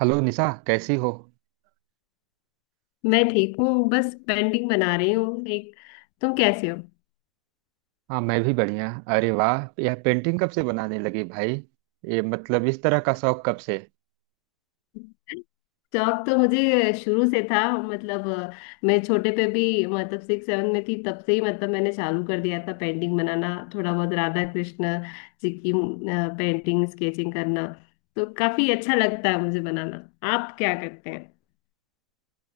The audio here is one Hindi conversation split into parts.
हेलो निशा, कैसी हो? मैं ठीक हूँ, बस पेंटिंग बना रही हूँ एक। तुम कैसे हो? हाँ, मैं भी बढ़िया। अरे वाह, यह पेंटिंग कब से बनाने लगी भाई? ये मतलब इस तरह का शौक कब से? शौक तो मुझे शुरू से था, मतलब मैं छोटे पे भी मतलब सिक्स सेवन में थी, तब से ही मतलब मैंने चालू कर दिया था पेंटिंग बनाना। थोड़ा बहुत राधा कृष्ण जी की पेंटिंग, स्केचिंग करना तो काफी अच्छा लगता है मुझे बनाना। आप क्या करते हैं?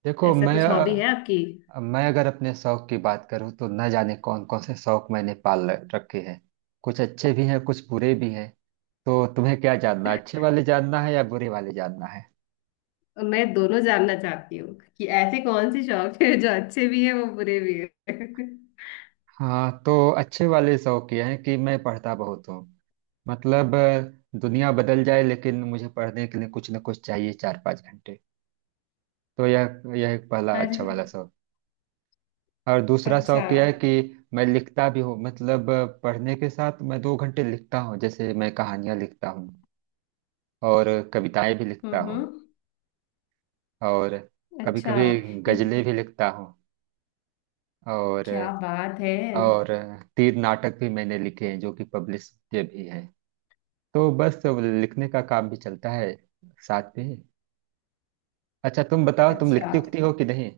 देखो, ऐसा कुछ हॉबी है आपकी? मैं अगर अपने शौक की बात करूँ तो न जाने कौन कौन से शौक मैंने रखे हैं। कुछ अच्छे भी हैं कुछ बुरे भी हैं। तो तुम्हें क्या जानना, अच्छे वाले जानना है या बुरे वाले जानना है? मैं दोनों जानना चाहती हूँ कि ऐसे कौन से शौक है जो अच्छे भी है वो बुरे भी है। हाँ तो, अच्छे वाले शौक ये हैं कि मैं पढ़ता बहुत हूँ। मतलब दुनिया बदल जाए लेकिन मुझे पढ़ने के लिए कुछ न कुछ चाहिए, 4 5 घंटे। तो यह एक पहला अरे। अच्छा वाला शौक। और दूसरा अच्छा। शौक यह है कि मैं लिखता भी हूँ। मतलब पढ़ने के साथ मैं 2 घंटे लिखता हूँ, जैसे मैं कहानियाँ लिखता हूँ और कविताएं भी लिखता हूँ। हम्म। और कभी अच्छा। कभी ये गजलें भी लिखता हूँ। और क्या बात है! और तीन नाटक भी मैंने लिखे हैं जो कि पब्लिश किए भी हैं। तो बस लिखने का काम भी चलता है साथ में। अच्छा तुम बताओ, तुम अच्छा। लिखती उखती हो कि नहीं?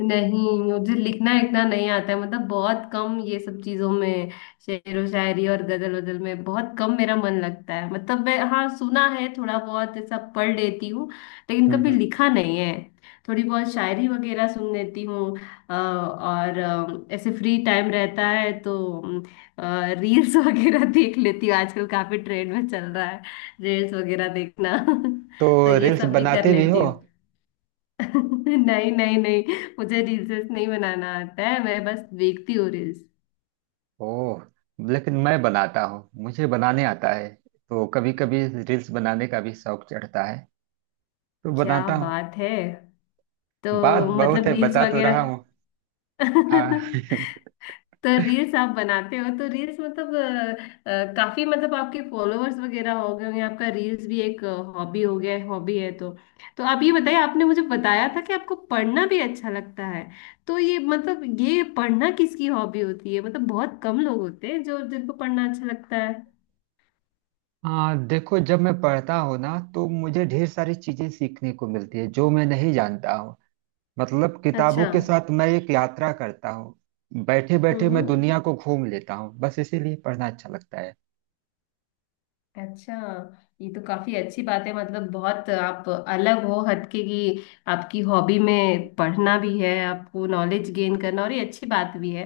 नहीं, मुझे लिखना लिखना नहीं आता है, मतलब बहुत कम ये सब चीजों में। शेर व शायरी और गजल वजल में बहुत कम मेरा मन लगता है, मतलब मैं, हाँ, सुना है, थोड़ा बहुत ऐसा पढ़ लेती हूँ, लेकिन हम्म कभी हम्म। लिखा नहीं है। थोड़ी बहुत शायरी वगैरह सुन लेती हूँ। और ऐसे फ्री टाइम रहता है तो रील्स वगैरह देख लेती हूँ। आजकल काफी ट्रेंड में चल रहा है रील्स वगैरह देखना। तो तो ये रील्स सब भी कर बनाते भी हो? लेती हूँ। नहीं, नहीं, नहीं, मुझे रील्स नहीं बनाना आता है, मैं बस देखती हूँ रील्स। ओह। लेकिन मैं बनाता हूँ, मुझे बनाने आता है तो कभी कभी रील्स बनाने का भी शौक चढ़ता है, तो क्या बनाता हूँ। बात है! बात तो बहुत मतलब है, रील्स बता तो रहा वगैरह। हूँ। हाँ। तो रील्स आप बनाते हो तो रील्स मतलब काफी मतलब आपके फॉलोअर्स वगैरह हो गए होंगे। आपका रील्स भी एक हॉबी हो गया, हॉबी है तो। तो आप ये बताइए, आपने मुझे बताया था कि आपको पढ़ना भी अच्छा लगता है। तो ये मतलब ये पढ़ना किसकी हॉबी होती है, मतलब बहुत कम लोग होते हैं जो जिनको पढ़ना अच्छा लगता है। हाँ देखो, जब मैं पढ़ता हूँ ना तो मुझे ढेर सारी चीजें सीखने को मिलती है जो मैं नहीं जानता हूँ। मतलब किताबों अच्छा। के साथ मैं एक यात्रा करता हूँ। बैठे बैठे हम्म मैं हम्म। दुनिया को घूम लेता हूँ, बस इसीलिए पढ़ना अच्छा लगता है। अच्छा। ये तो काफी अच्छी बात है, मतलब बहुत आप अलग हो हटके की। आपकी हॉबी में पढ़ना भी है, आपको नॉलेज गेन करना, और ये अच्छी बात भी है।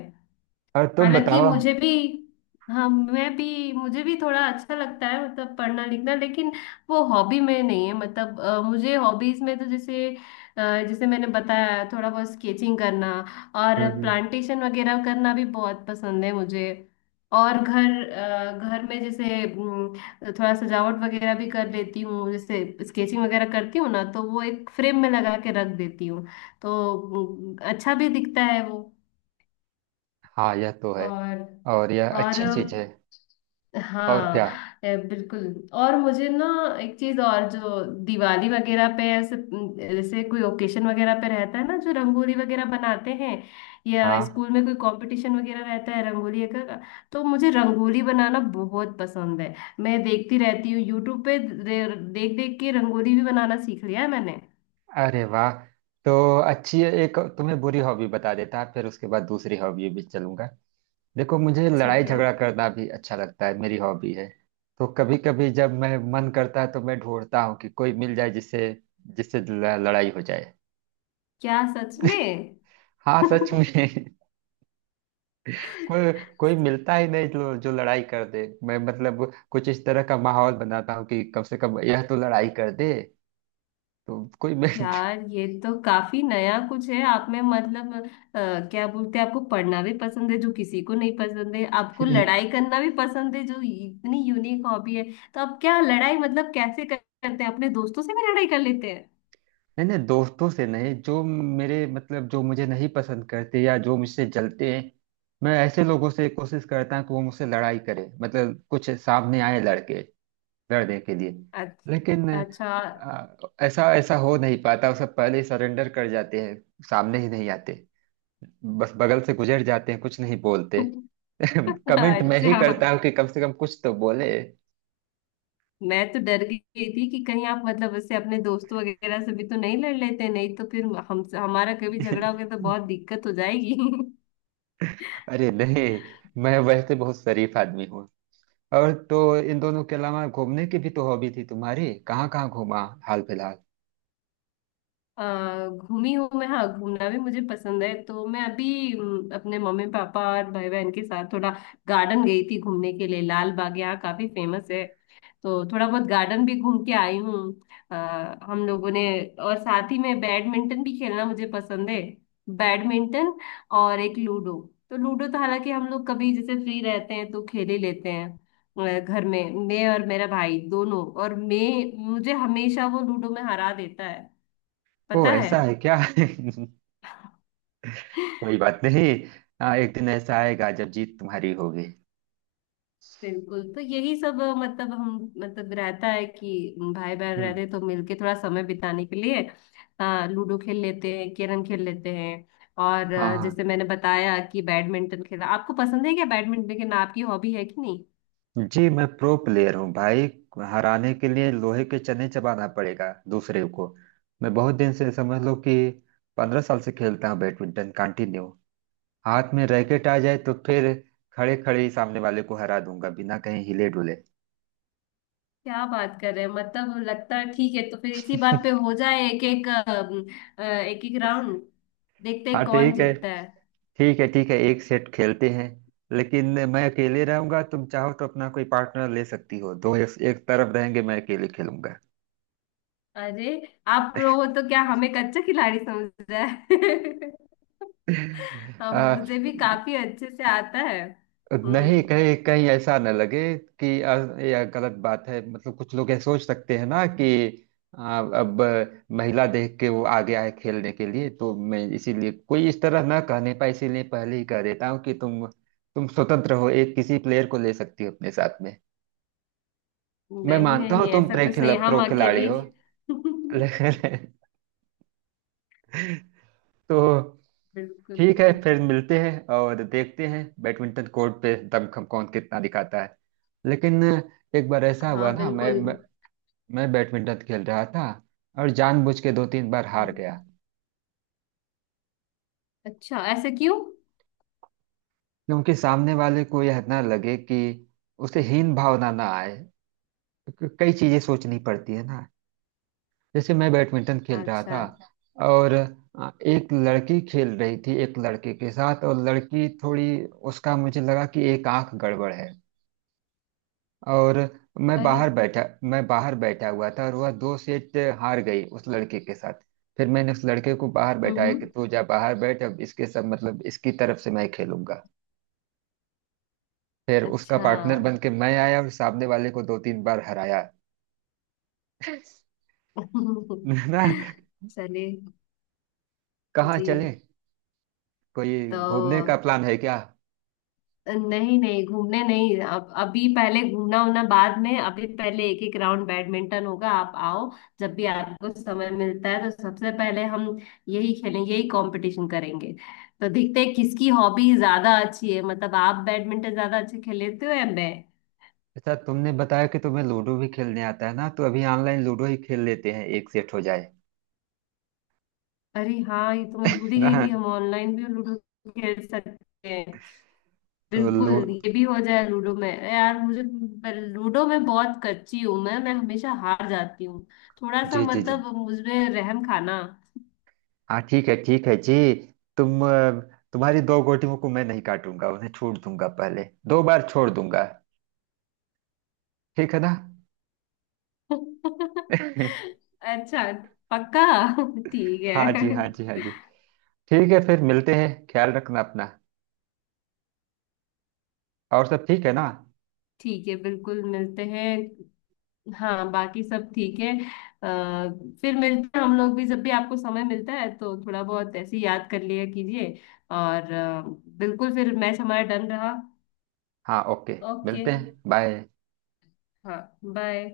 और तुम हालांकि बताओ। मुझे भी, हाँ, मैं भी मुझे भी थोड़ा अच्छा लगता है मतलब पढ़ना लिखना, लेकिन वो हॉबी में नहीं है। मतलब मुझे हॉबीज में तो जैसे, जैसे मैंने बताया, थोड़ा बहुत स्केचिंग करना और हम्म। प्लांटेशन वगैरह करना भी बहुत पसंद है मुझे। और घर घर में जैसे थोड़ा सजावट वगैरह भी कर लेती हूँ। जैसे स्केचिंग वगैरह करती हूँ ना, तो वो एक फ्रेम में लगा के रख देती हूँ, तो अच्छा भी दिखता है वो। हाँ, यह तो है। और और यह और अच्छी चीज है। और हाँ, क्या? बिल्कुल। और मुझे ना एक चीज और जो, दिवाली वगैरह पे ऐसे जैसे कोई ओकेशन वगैरह पे रहता है ना जो रंगोली वगैरह बनाते हैं, या हाँ। स्कूल में कोई कंपटीशन वगैरह रहता है रंगोली का, तो मुझे रंगोली बनाना बहुत पसंद है। मैं देखती रहती हूँ यूट्यूब पे, देख देख के रंगोली भी बनाना सीख लिया है मैंने। अरे वाह। तो अच्छी है, एक तुम्हें बुरी हॉबी बता देता फिर उसके बाद दूसरी हॉबी भी चलूंगा। देखो, मुझे लड़ाई ठीक है। झगड़ा करना भी अच्छा लगता है, मेरी हॉबी है। तो कभी कभी जब मैं मन करता है तो मैं ढूंढता हूँ कि कोई मिल जाए जिससे जिससे ल- लड़ाई हो जाए। क्या, सच में? हाँ सच में। कोई कोई मिलता ही नहीं जो जो लड़ाई कर दे। मैं मतलब कुछ इस तरह का माहौल बनाता हूँ कि कम से कम यह तो लड़ाई कर दे। तो कोई मिल... यार, ये तो काफी नया कुछ है आप में, मतलब क्या बोलते हैं, आपको पढ़ना भी पसंद है जो किसी को नहीं पसंद है, आपको लड़ाई करना भी पसंद है, जो इतनी यूनिक हॉबी है। तो आप क्या लड़ाई मतलब कैसे करते हैं? अपने दोस्तों से भी लड़ाई कर लेते हैं? नहीं नहीं, दोस्तों से नहीं। जो मेरे मतलब जो मुझे नहीं पसंद करते या जो मुझसे जलते हैं, मैं ऐसे लोगों से कोशिश करता हूँ कि वो मुझसे लड़ाई करे। मतलब कुछ सामने आए लड़के, लड़ने के लिए। लेकिन अच्छा, अच्छा। आ, ऐसा ऐसा हो नहीं पाता, वो सब पहले सरेंडर कर जाते हैं। सामने ही नहीं आते, बस बगल से गुजर जाते हैं, कुछ नहीं बोलते। कमेंट मैं ही अच्छा, करता हूँ कि कम से कम कुछ तो बोले। मैं तो डर गई थी कि कहीं आप मतलब उससे अपने दोस्तों वगैरह से भी तो नहीं लड़ लेते, नहीं तो फिर हम हमारा कभी झगड़ा हो गया तो बहुत दिक्कत हो जाएगी। अरे नहीं, मैं वैसे बहुत शरीफ आदमी हूँ। और तो इन दोनों के अलावा घूमने की भी तो हॉबी थी तुम्हारी, कहाँ कहाँ घूमा हाल फिलहाल? घूमी हूँ मैं, हाँ, घूमना भी मुझे पसंद है। तो मैं अभी अपने मम्मी पापा और भाई बहन के साथ थोड़ा गार्डन गई थी घूमने के लिए। लाल बाग यहाँ काफी फेमस है, तो थोड़ा बहुत गार्डन भी घूम के आई हूँ। आ, हम लोगों ने, और साथ ही में बैडमिंटन भी खेलना मुझे पसंद है, बैडमिंटन, और एक लूडो। तो लूडो तो हालांकि हम लोग कभी जैसे फ्री रहते हैं तो खेल ही लेते हैं। घर में मैं और मेरा भाई दोनों, और मैं मुझे हमेशा वो लूडो में हरा देता है, ओ, पता है। ऐसा है क्या? कोई बात नहीं। हाँ, एक दिन ऐसा आएगा जब जीत तुम्हारी होगी। बिल्कुल, तो यही सब मतलब हम मतलब रहता है कि भाई बहन हम्म। रहते हैं तो मिलके थोड़ा समय बिताने के लिए लूडो खेल लेते हैं, कैरम खेल लेते हैं। और हाँ हाँ। जैसे मैंने बताया कि बैडमिंटन खेला, आपको पसंद है क्या बैडमिंटन खेलना? आपकी हॉबी है कि नहीं? जी, मैं प्रो प्लेयर हूँ भाई। हराने के लिए लोहे के चने चबाना पड़ेगा दूसरे को। मैं बहुत दिन से, समझ लो कि 15 साल से खेलता हूँ बैडमिंटन कंटिन्यू। हाथ में रैकेट आ जाए तो फिर खड़े खड़े ही सामने वाले को हरा दूंगा, बिना कहीं हिले डुले। क्या बात कर रहे हैं! मतलब लगता है ठीक है, तो फिर इसी बात पे हो जाए, एक एक राउंड, देखते हाँ हैं कौन ठीक है। जीतता है। ठीक है ठीक है, एक सेट खेलते हैं। लेकिन मैं अकेले रहूंगा, तुम चाहो तो अपना कोई पार्टनर ले सकती हो, दो एक, एक तरफ रहेंगे, मैं अकेले खेलूंगा। अरे, आप प्रो हो तो क्या हमें कच्चा खिलाड़ी समझ रहा है? अब मुझे आ, भी काफी अच्छे से आता है। नहीं, हम्म। कहीं कहीं ऐसा न लगे कि यह गलत बात है। मतलब कुछ लोग ये सोच सकते हैं ना कि अब महिला देख के वो आ गया है खेलने के लिए। तो मैं इसीलिए, कोई इस तरह ना कहने पाए इसीलिए, पहले ही कह देता हूँ कि तुम स्वतंत्र हो, एक किसी प्लेयर को ले सकती हो अपने साथ। मैं नहीं मानता हूँ नहीं, तुम ऐसा कुछ नहीं, हम प्रो अकेले खिलाड़ी हो। ही। लेकिन... तो बिल्कुल। ठीक है, फिर मिलते हैं और देखते हैं बैडमिंटन कोर्ट पे दमखम कौन कितना दिखाता है। लेकिन एक बार ऐसा हाँ, हुआ ना, बिल्कुल। मैं बैडमिंटन खेल रहा था, और जानबूझ के दो तीन बार हार गया। अच्छा, ऐसे क्यों? क्योंकि सामने वाले को यह ना लगे कि उसे हीन भावना ना आए। क्योंकि कई चीजें सोचनी पड़ती है ना। जैसे मैं बैडमिंटन खेल रहा अच्छा। था, और एक लड़की खेल रही थी एक लड़के के साथ, और लड़की थोड़ी, उसका मुझे लगा कि एक आंख गड़बड़ है। और मैं अरे। बाहर बैठा मैं बाहर बैठा हुआ था, और वह दो सेट हार गई उस लड़के के साथ। फिर मैंने उस लड़के को बाहर बैठाया कि हम्म। तू जा बाहर बैठ, अब इसके सब मतलब इसकी तरफ से मैं खेलूंगा। फिर उसका अच्छा। पार्टनर बन के मैं आया, और सामने वाले को दो तीन बार हराया। ना? चलिए। कहाँ चले? जी। कोई घूमने का तो प्लान है क्या? नहीं नहीं, घूमने नहीं, अब अभी पहले घूमना होना बाद में, अभी पहले एक एक राउंड बैडमिंटन होगा, आप आओ। जब भी आपको समय मिलता है तो सबसे पहले हम यही खेलेंगे, यही कंपटीशन करेंगे। तो देखते हैं किसकी हॉबी ज्यादा अच्छी है, मतलब आप बैडमिंटन ज्यादा अच्छे खेल लेते हो या मैं। अच्छा, तुमने बताया कि तुम्हें लूडो भी खेलने आता है ना, तो अभी ऑनलाइन लूडो ही खेल लेते हैं, एक सेट हो जाए। अरे हाँ, ये तो मैं भूल ही गई थी, ना? हम ऑनलाइन भी लूडो खेल सकते हैं। तो बिल्कुल, लू... ये भी हो जाए। लूडो में यार मुझे, पर लूडो में बहुत कच्ची हूं मैं, हमेशा हार जाती हूँ। थोड़ा सा जी जी जी। मतलब मुझमें रहम खाना। हाँ ठीक है जी। तुम अ, तुम्हारी दो गोटियों को मैं नहीं काटूंगा, उन्हें छोड़ दूंगा, पहले दो बार छोड़ दूंगा। ठीक है ना? अच्छा, पक्का? ठीक हाँ जी हाँ जी है। हाँ जी। ठीक है, फिर मिलते हैं, ख्याल रखना अपना। और सब ठीक है ना? ठीक है, बिल्कुल, मिलते हैं। हाँ, बाकी सब ठीक है। आ, फिर मिलते हैं हम लोग भी, जब भी आपको समय मिलता है तो थोड़ा बहुत ऐसे ही याद कर लिया कीजिए। और बिल्कुल, फिर मैच हमारा डन रहा। हाँ ओके। ओके। मिलते हैं, बाय। हाँ, बाय।